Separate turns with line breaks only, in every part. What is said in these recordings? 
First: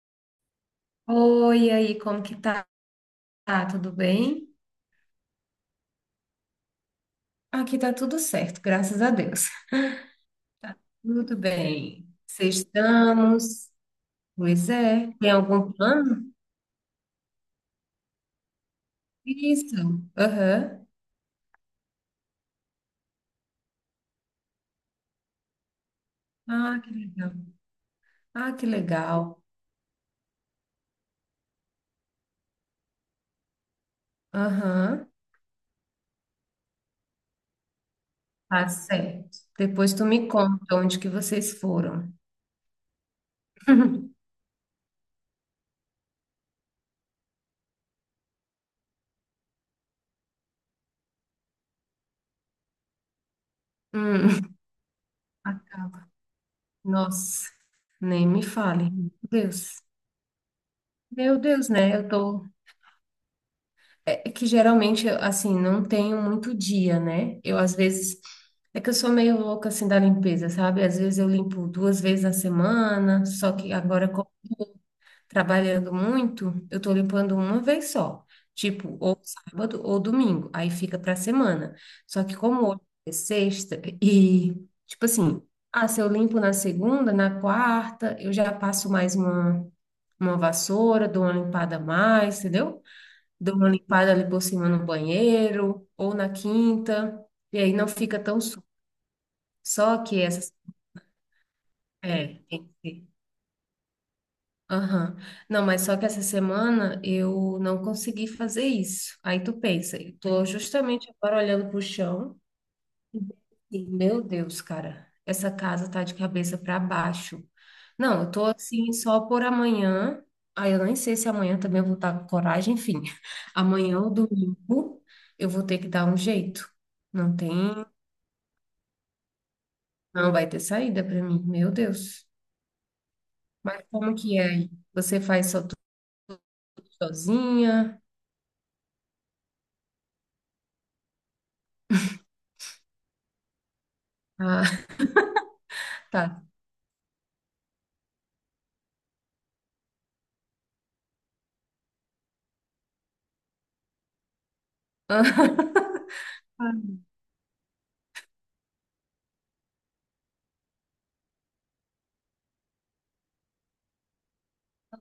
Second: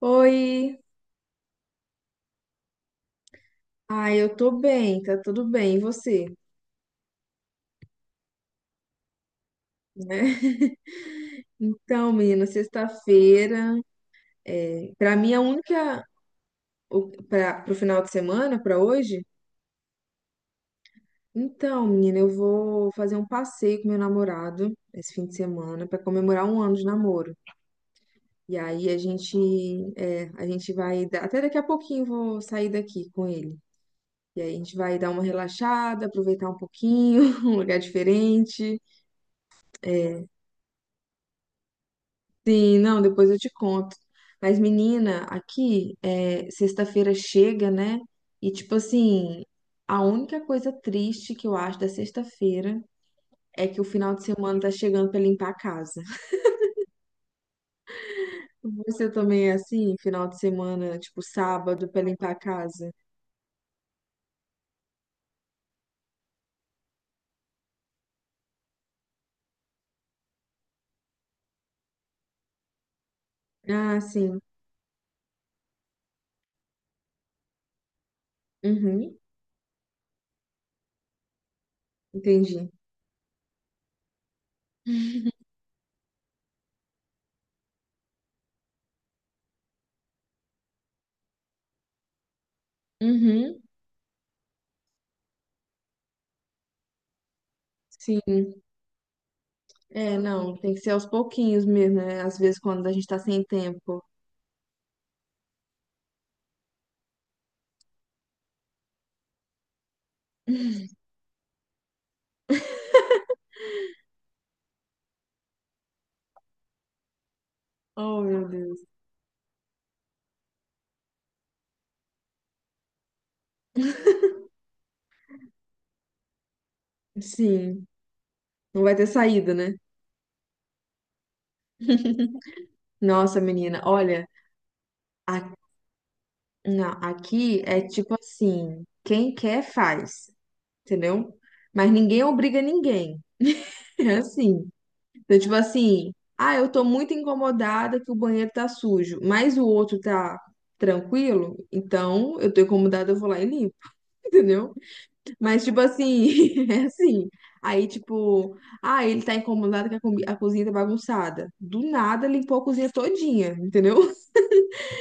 Oi,
Oi, e aí, como que tá? Tá tudo
ai, eu tô
bem?
bem, tá tudo bem, e você?
Aqui tá tudo certo, graças a Deus.
Né?
Tudo bem.
Então, menina,
Sextamos.
sexta-feira,
Pois é.
para
Tem
mim é a
algum
única,
plano?
para pro final de semana, pra hoje.
Isso. Aham.
Então, menina, eu vou fazer um passeio com meu namorado esse fim de semana pra comemorar 1 ano
Ah,
de
que legal.
namoro. E
Ah, que
aí a
legal.
gente, é, a gente vai, dar- até daqui a pouquinho eu vou sair daqui com ele. E aí a gente vai
Aham.
dar uma relaxada, aproveitar um pouquinho, um lugar
Tá
diferente.
certo. Depois tu
é,
me conta onde que vocês foram.
Sim, não, depois eu te conto. Mas, menina, aqui, sexta-feira chega, né? E, tipo assim, a única coisa triste que eu acho da sexta-feira é que o final de
Hum,
semana tá chegando pra limpar a casa.
acaba. Nossa, nem me fale.
Você
Meu
também é
Deus.
assim, final de semana, tipo
Meu Deus,
sábado,
né?
pra
Eu
limpar a
tô.
casa?
É que geralmente, eu, assim, não tenho muito dia, né? Eu, às vezes, é que eu sou meio louca, assim, da limpeza, sabe? Às vezes eu limpo duas vezes na semana, só que
Ah,
agora,
sim.
trabalhando muito, eu tô limpando uma vez só. Tipo,
Uhum,
ou sábado ou domingo, aí fica pra semana. Só que como
entendi.
hoje é sexta e, tipo assim, ah, se eu limpo na segunda, na quarta, eu já passo uma vassoura, dou uma limpada a mais, entendeu? Dou
Uhum,
uma limpada ali por cima no banheiro ou na quinta, e aí não fica tão
sim.
sujo. Só
É,
que essa.
não, tem que ser aos pouquinhos mesmo, né?
É,
Às vezes,
tem que
quando a gente
ser.
tá sem tempo.
Aham. Não, mas só que essa semana eu não consegui fazer isso. Aí tu pensa, eu tô justamente agora olhando pro chão. E, meu Deus, cara, essa casa tá de cabeça para baixo.
Oh,
Não, eu tô
meu Deus.
assim só por amanhã. Aí eu nem sei se amanhã também eu vou estar com coragem, enfim. Amanhã ou domingo eu vou ter que dar um jeito. Não tem,
Sim, não vai ter saída, né?
não vai ter saída para mim, meu Deus.
Nossa, menina,
Mas como
olha,
que é aí? Você faz
a-
só tudo
não, aqui é
sozinha?
tipo assim, quem quer faz, entendeu? Mas ninguém obriga ninguém. É assim.
Ah,
Então, tipo assim,
tá.
ah, eu tô muito incomodada que o banheiro tá sujo, mas o outro tá tranquilo, então eu tô incomodada, eu vou lá e limpo, entendeu? Mas, tipo assim, é assim. Aí, tipo, ah, ele tá incomodado que a cozinha tá bagunçada. Do nada limpou a cozinha todinha, entendeu?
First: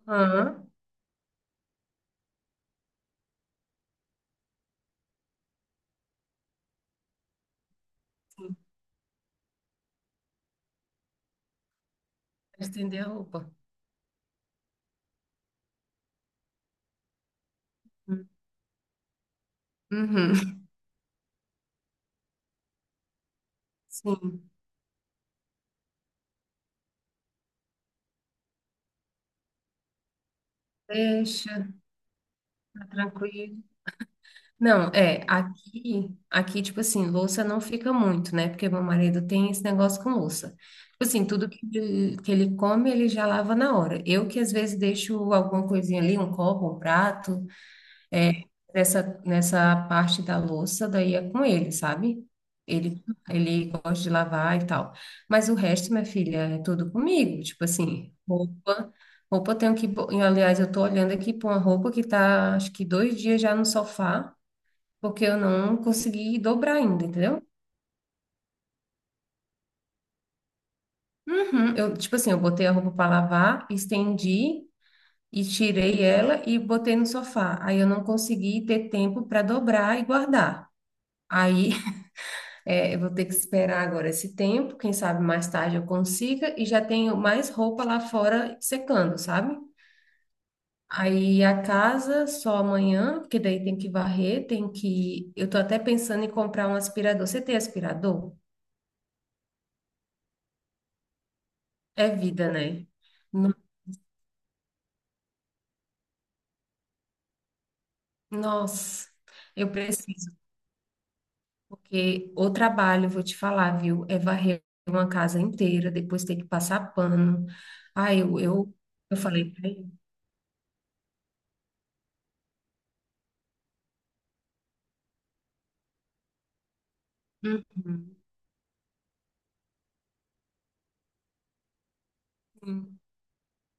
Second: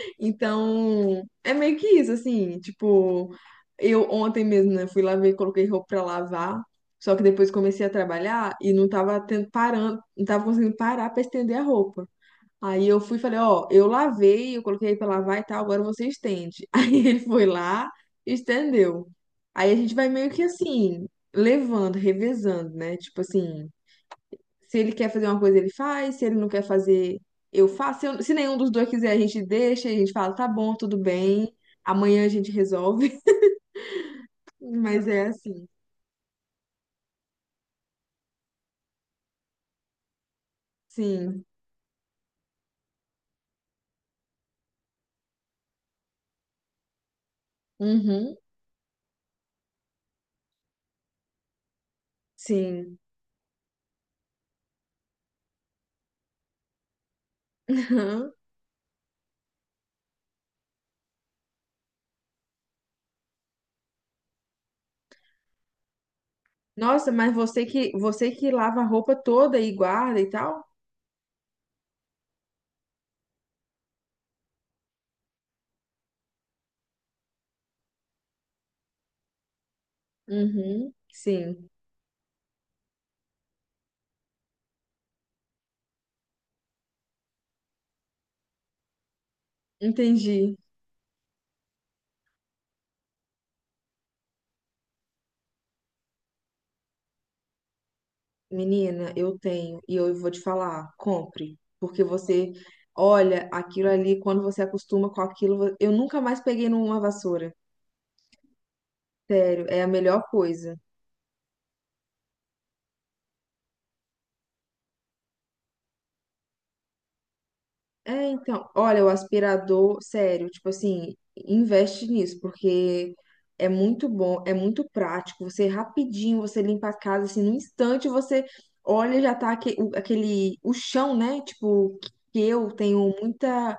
Aham,
Então, é meio que isso, assim, tipo, eu ontem mesmo, né, fui lá ver, coloquei roupa pra lavar, só que depois comecei a trabalhar
sim.
e não tava tendo, parando, não tava conseguindo parar pra estender a roupa. Aí eu
Estender a
fui e falei,
roupa.
ó, eu lavei, eu coloquei pra lavar e tal, agora você estende. Aí ele foi lá e estendeu. Aí a gente vai meio que
Uhum.
assim, levando, revezando, né? Tipo assim,
Sim,
se ele quer fazer uma coisa, ele faz. Se ele não quer fazer, eu faço. Se nenhum dos dois quiser, a gente deixa, a gente fala, tá bom, tudo bem.
deixa,
Amanhã a gente
tá
resolve.
tranquilo. Não,
Mas
é,
é assim.
tipo assim, louça não fica muito, né? Porque meu marido tem esse negócio com louça. Tipo assim,
Sim.
tudo que ele come, ele já lava na hora. Eu que às vezes deixo alguma coisinha ali, um copo, um prato, é,
Uhum.
nessa parte da louça, daí é com ele, sabe?
Sim.
Ele, ele gosta de lavar e tal. Mas o resto, minha filha, é tudo comigo. Tipo assim,
Uhum.
roupa eu tenho que. Aliás, eu tô olhando aqui pra uma roupa que tá, acho que dois dias já no sofá porque eu não consegui dobrar ainda,
Nossa, mas
entendeu?
você que lava a roupa toda e guarda e tal?
Uhum. Eu, tipo assim, eu botei a roupa para lavar, estendi e tirei ela e botei no sofá. Aí eu não consegui ter tempo para dobrar e guardar.
Uhum. Sim.
Aí é, eu vou ter que esperar agora esse tempo, quem sabe mais tarde eu consiga e já tenho mais roupa lá fora secando, sabe?
Entendi.
Aí a casa só amanhã, porque daí tem que varrer, tem que. Eu tô até pensando em comprar um aspirador. Você tem aspirador?
Menina, eu tenho e eu vou te falar, compre, porque
É vida,
você
né?
olha aquilo ali, quando você acostuma com aquilo, eu nunca mais peguei numa vassoura.
Nossa,
Sério,
eu
é a melhor
preciso,
coisa.
porque o trabalho, vou te falar, viu? É varrer uma casa inteira, depois ter que passar pano. Ai,
É, então, olha, o
eu falei pra ele.
aspirador, sério, tipo assim, investe nisso, porque é muito bom, é muito prático. Você rapidinho, você limpa a casa, assim, no instante
Uhum,
você olha, já tá aquele, o chão, né? Tipo, que eu
sim,
tenho muita.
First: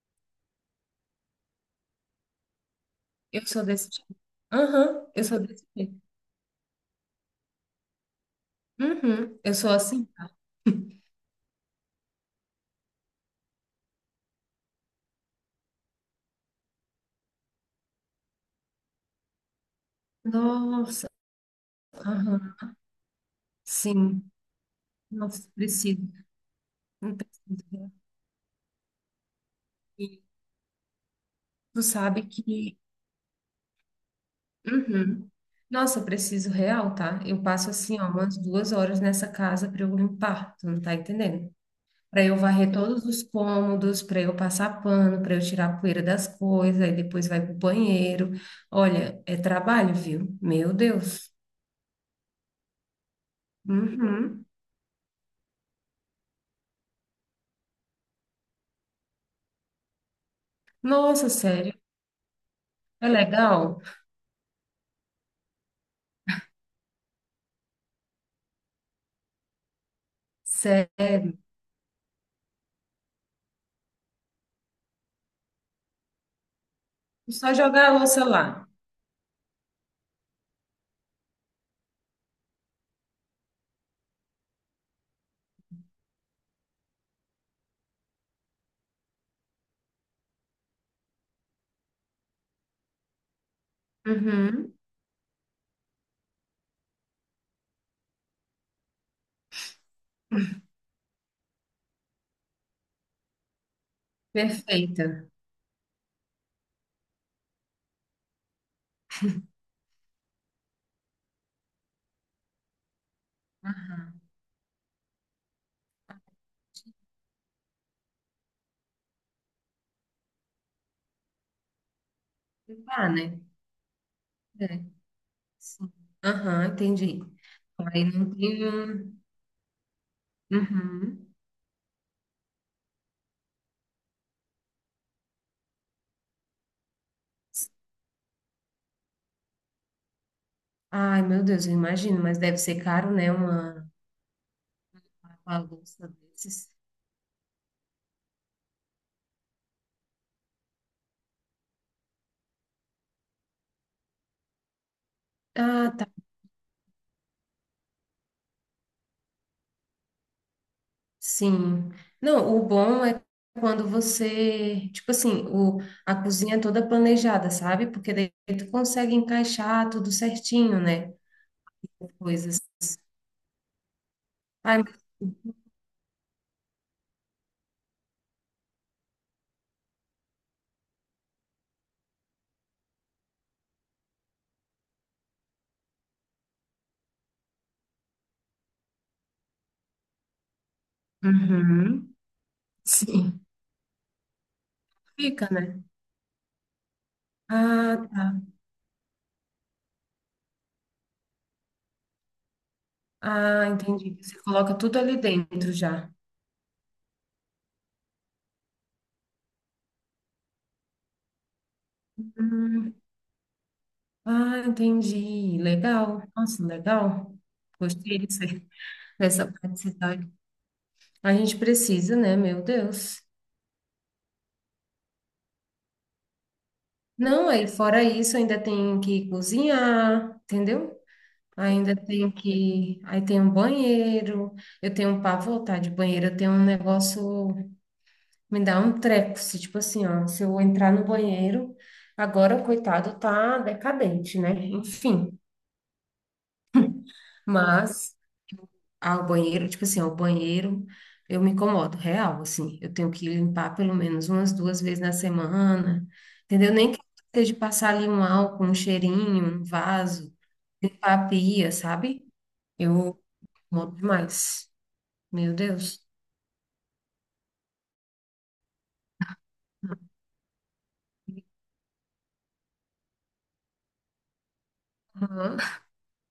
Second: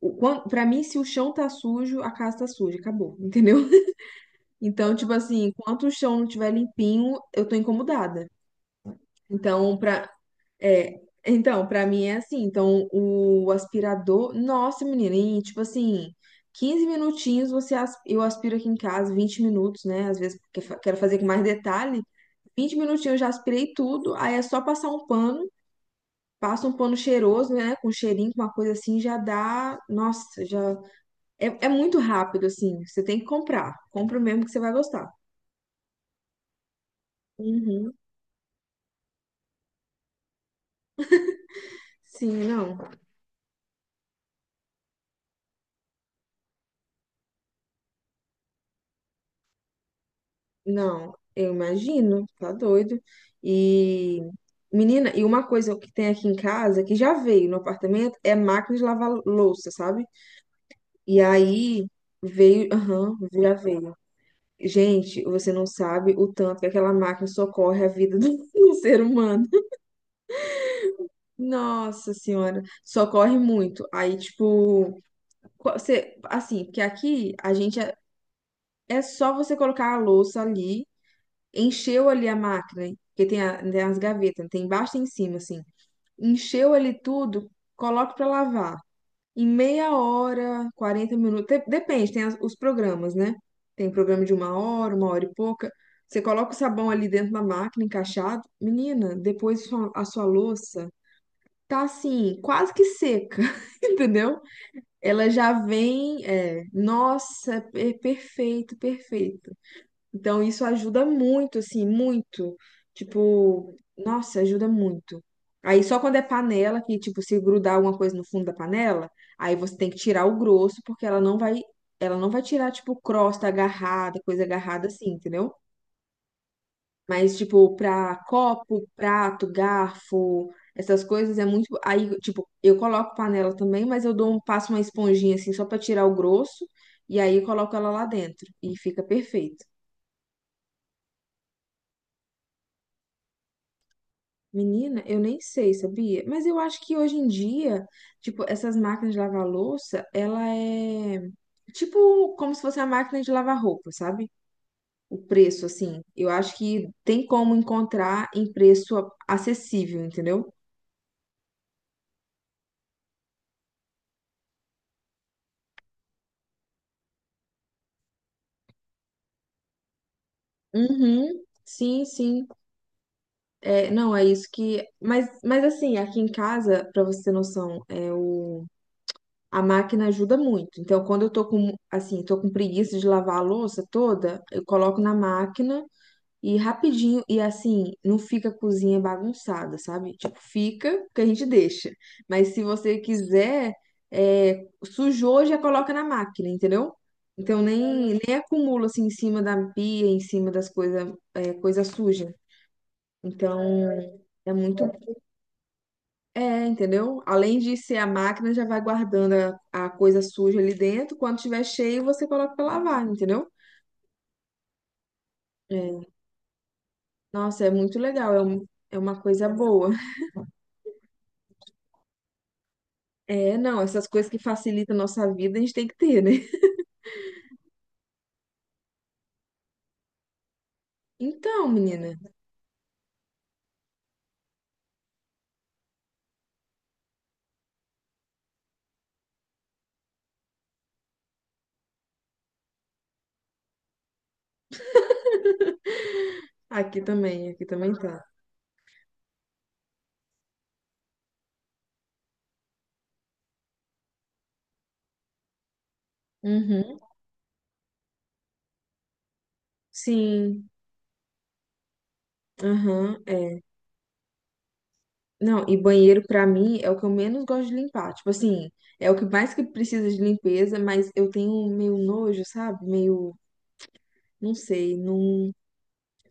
Pra mim, se o chão tá sujo, a casa tá suja, acabou,
eu
entendeu?
sou desse tipo.
Então,
Aham,
tipo
eu sou
assim,
desse
enquanto o
tipo.
chão não tiver limpinho, eu tô incomodada.
Uhum, eu sou
Então,
assim,
pra
tá?
É, então, pra mim é assim. Então, o aspirador, nossa, menina, em tipo assim, 15 minutinhos eu aspiro aqui em casa, 20 minutos, né? Às vezes porque quero
Nossa,
fazer com mais detalhe.
aham,
20 minutinhos eu já aspirei tudo,
sim.
aí é só passar um pano,
Nossa, preciso.
passa um pano
Não
cheiroso,
preciso.
né? Com
Né?
cheirinho, com uma coisa assim, já dá.
E
Nossa, já. É, é
tu
muito
sabe
rápido,
que.
assim. Você tem que comprar. Compra o mesmo que você vai gostar.
Uhum. Nossa, eu preciso real, tá? Eu passo
Uhum.
assim, ó, umas duas horas nessa casa para eu limpar, tu não tá entendendo? Para eu
Sim,
varrer
não.
todos os cômodos, para eu passar pano, para eu tirar a poeira das coisas, aí depois vai pro banheiro. Olha, é trabalho, viu? Meu
Não,
Deus.
eu imagino, tá doido. E,
Uhum.
menina, e uma coisa que tem aqui em casa, que já veio no apartamento, é máquina de lavar louça, sabe? E
Nossa, sério?
aí veio,
É
aham, já
legal?
veio. Gente, você não sabe o tanto que aquela máquina socorre a vida do, do ser humano.
Sério?
Nossa Senhora, socorre muito. Aí, tipo, você, assim, porque aqui a
Só
gente
jogar a
é,
louça lá.
é só você colocar a louça ali. Encheu ali a máquina, hein? Porque tem as gavetas, tem embaixo e em cima, assim. Encheu ali tudo, coloca pra lavar. Em meia hora, 40 minutos, depende, tem os programas, né? Tem programa de uma
Uhum.
hora, 1 hora e pouca. Você coloca o sabão ali dentro da máquina, encaixado. Menina, depois a sua louça tá assim, quase que seca, entendeu?
Perfeita.
Ela já vem, é, nossa, é perfeito, perfeito. Então, isso ajuda muito, assim, muito. Tipo,
Aham.
nossa, ajuda muito. Aí, só quando é panela, que, tipo, se grudar alguma coisa no fundo da panela, aí você tem que tirar o grosso, porque ela não vai tirar, tipo,
Tá, né?
crosta agarrada, coisa
É.
agarrada assim, entendeu?
Sim. Aham, entendi.
Mas, tipo,
Aí
pra
não tem
copo,
um.
prato, garfo, essas
Uhum.
coisas é muito. Aí, tipo, eu coloco panela também, mas passo uma esponjinha, assim, só pra tirar o grosso, e aí eu coloco ela lá dentro, e fica perfeito.
Ai, meu Deus, eu imagino, mas deve ser caro, né?
Menina, eu nem
Uma
sei,
louça
sabia? Mas eu
desses.
acho que hoje em dia, tipo, essas máquinas de lavar louça, ela é tipo como se fosse a máquina de lavar roupa, sabe? O preço,
Ah,
assim.
tá.
Eu acho que tem como encontrar em preço acessível, entendeu?
Sim. Não, o bom é quando você, tipo assim, o, a cozinha é toda planejada, sabe? Porque daí tu consegue encaixar tudo certinho, né?
Uhum, sim, sim.
Coisas.
É, não, é isso
Ai,
que. Mas, assim, aqui em casa, pra você ter noção, a máquina ajuda muito. Então, quando eu tô com preguiça de lavar a louça toda, eu coloco na máquina. E rapidinho, e assim, não fica a cozinha bagunçada, sabe? Tipo, fica que a gente deixa.
uhum.
Mas se você
Sim.
quiser, sujou,
Fica,
já
né?
coloca na máquina, entendeu? Então
Ah,
nem,
tá.
nem acumula assim em cima da pia, em cima das coisas, coisa suja.
Ah,
Então
entendi. Você
é
coloca
muito.
tudo ali dentro já.
É, entendeu? Além de ser a máquina, já vai guardando a coisa suja ali dentro. Quando tiver cheio, você coloca pra
Hum,
lavar, entendeu?
ah, entendi.
É.
Legal. Nossa, legal.
Nossa, é muito
Gostei
legal. É,
disso aí,
um, é uma coisa
dessa
boa.
praticidade. A gente precisa, né? Meu Deus.
É, não, essas coisas que facilitam a nossa vida, a gente tem que ter, né?
Não, aí fora isso, ainda tem que cozinhar, entendeu?
Então,
Ainda
menina,
tem que. Aí tem um banheiro. Eu tenho um pavor, tá? De banheiro, eu tenho um negócio. Me dá um treco. Se, tipo assim, ó, se eu entrar no banheiro, agora, coitado, tá decadente, né? Enfim.
aqui também
Mas.
tá.
Ao banheiro, eu me incomodo, real, assim. Eu tenho que limpar pelo menos umas duas vezes na semana, entendeu? Nem que
Uhum.
seja passar ali um álcool, um cheirinho, um vaso,
Sim,
limpar a pia, sabe?
aham,
Eu
é.
incomodo demais. Meu
Não, e
Deus.
banheiro pra mim é o que eu menos gosto de limpar. Tipo assim, é o que mais que precisa de limpeza, mas eu tenho meio nojo, sabe? Meio, não sei, não.
Aham.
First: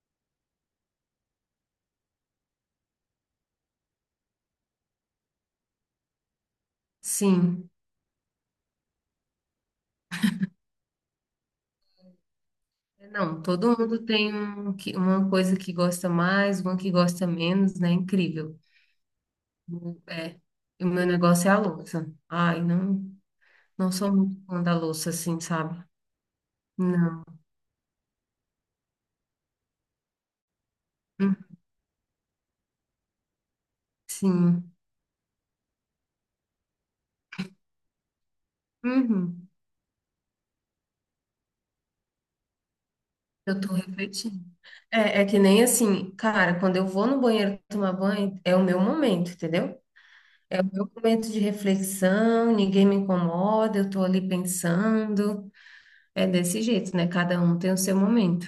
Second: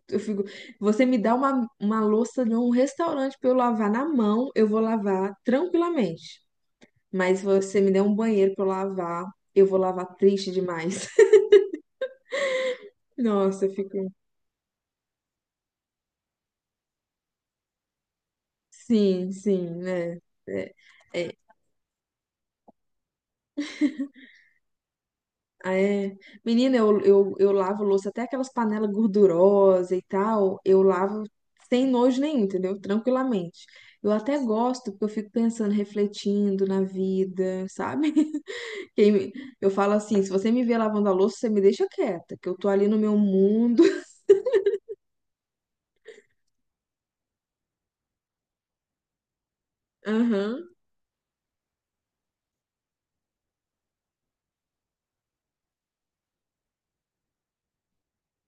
Eu fico. Você me dá uma louça de um restaurante pra eu lavar na mão, eu vou lavar tranquilamente. Mas se
Sim.
você me der um banheiro pra eu lavar, eu vou lavar triste demais.
Não,
Nossa,
todo mundo
fico.
tem um, uma coisa que gosta mais, uma que gosta menos, né? Incrível.
Sim, sim, né?
É,
É,
e o meu
é,
negócio é a louça. Ai, não, não sou muito fã da louça, assim, sabe?
é. Menina, eu,
Não.
eu, eu lavo louça, até aquelas panelas gordurosas e tal, eu lavo
Hum,
sem nojo nenhum, entendeu? Tranquilamente. Eu até
sim.
gosto, porque eu fico pensando, refletindo na vida, sabe? Quem me-
Uhum.
Eu falo assim: se você me vê lavando a louça, você me deixa quieta, que eu tô ali no meu
Eu tô
mundo.
refletindo. É, é que nem assim, cara, quando eu vou no banheiro tomar banho, é o meu momento, entendeu? É o
Aham,
meu momento de reflexão, ninguém me incomoda, eu tô ali pensando. É desse jeito, né? Cada um tem o seu momento.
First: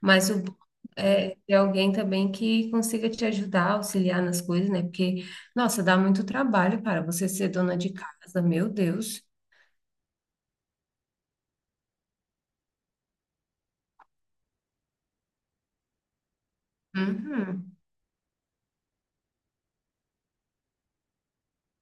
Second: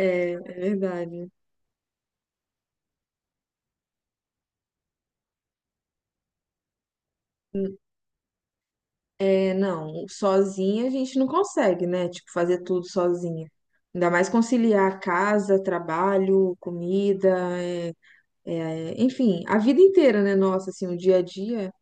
Mas
é
o bom
verdade.
é ter alguém também que consiga te ajudar, auxiliar nas coisas, né? Porque, nossa, dá muito trabalho, cara, você ser dona de casa, meu Deus.
É, não, sozinha a gente não consegue, né? Tipo, fazer tudo sozinha. Ainda mais conciliar casa, trabalho, comida,
Uhum.
é, enfim, a vida inteira, né? Nossa, assim, o dia a dia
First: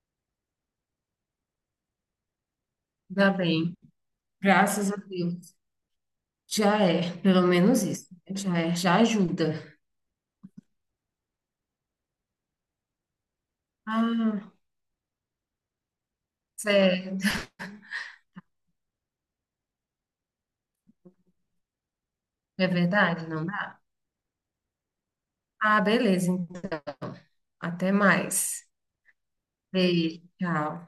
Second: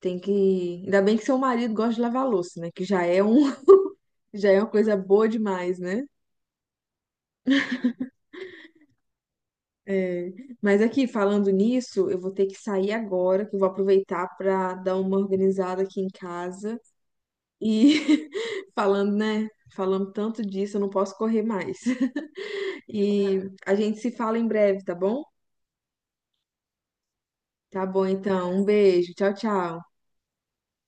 tem que. Ainda bem que seu marido gosta de lavar louça, né? Que já é
Dá
um,
bem.
já é uma
Graças
coisa
a
boa
Deus.
demais, né?
Já é, pelo menos isso. Já é, já ajuda.
É, mas aqui, falando nisso, eu vou ter que sair agora, que eu vou aproveitar
Ah,
para dar uma organizada aqui em casa.
certo.
E falando, né? Falando tanto disso, eu não posso correr mais.
É verdade,
E
não
a
dá?
gente se fala em breve, tá bom?
Ah, beleza. Então.
Tá
Até
bom, então. Um
mais.
beijo. Tchau, tchau.
Beijo, tchau.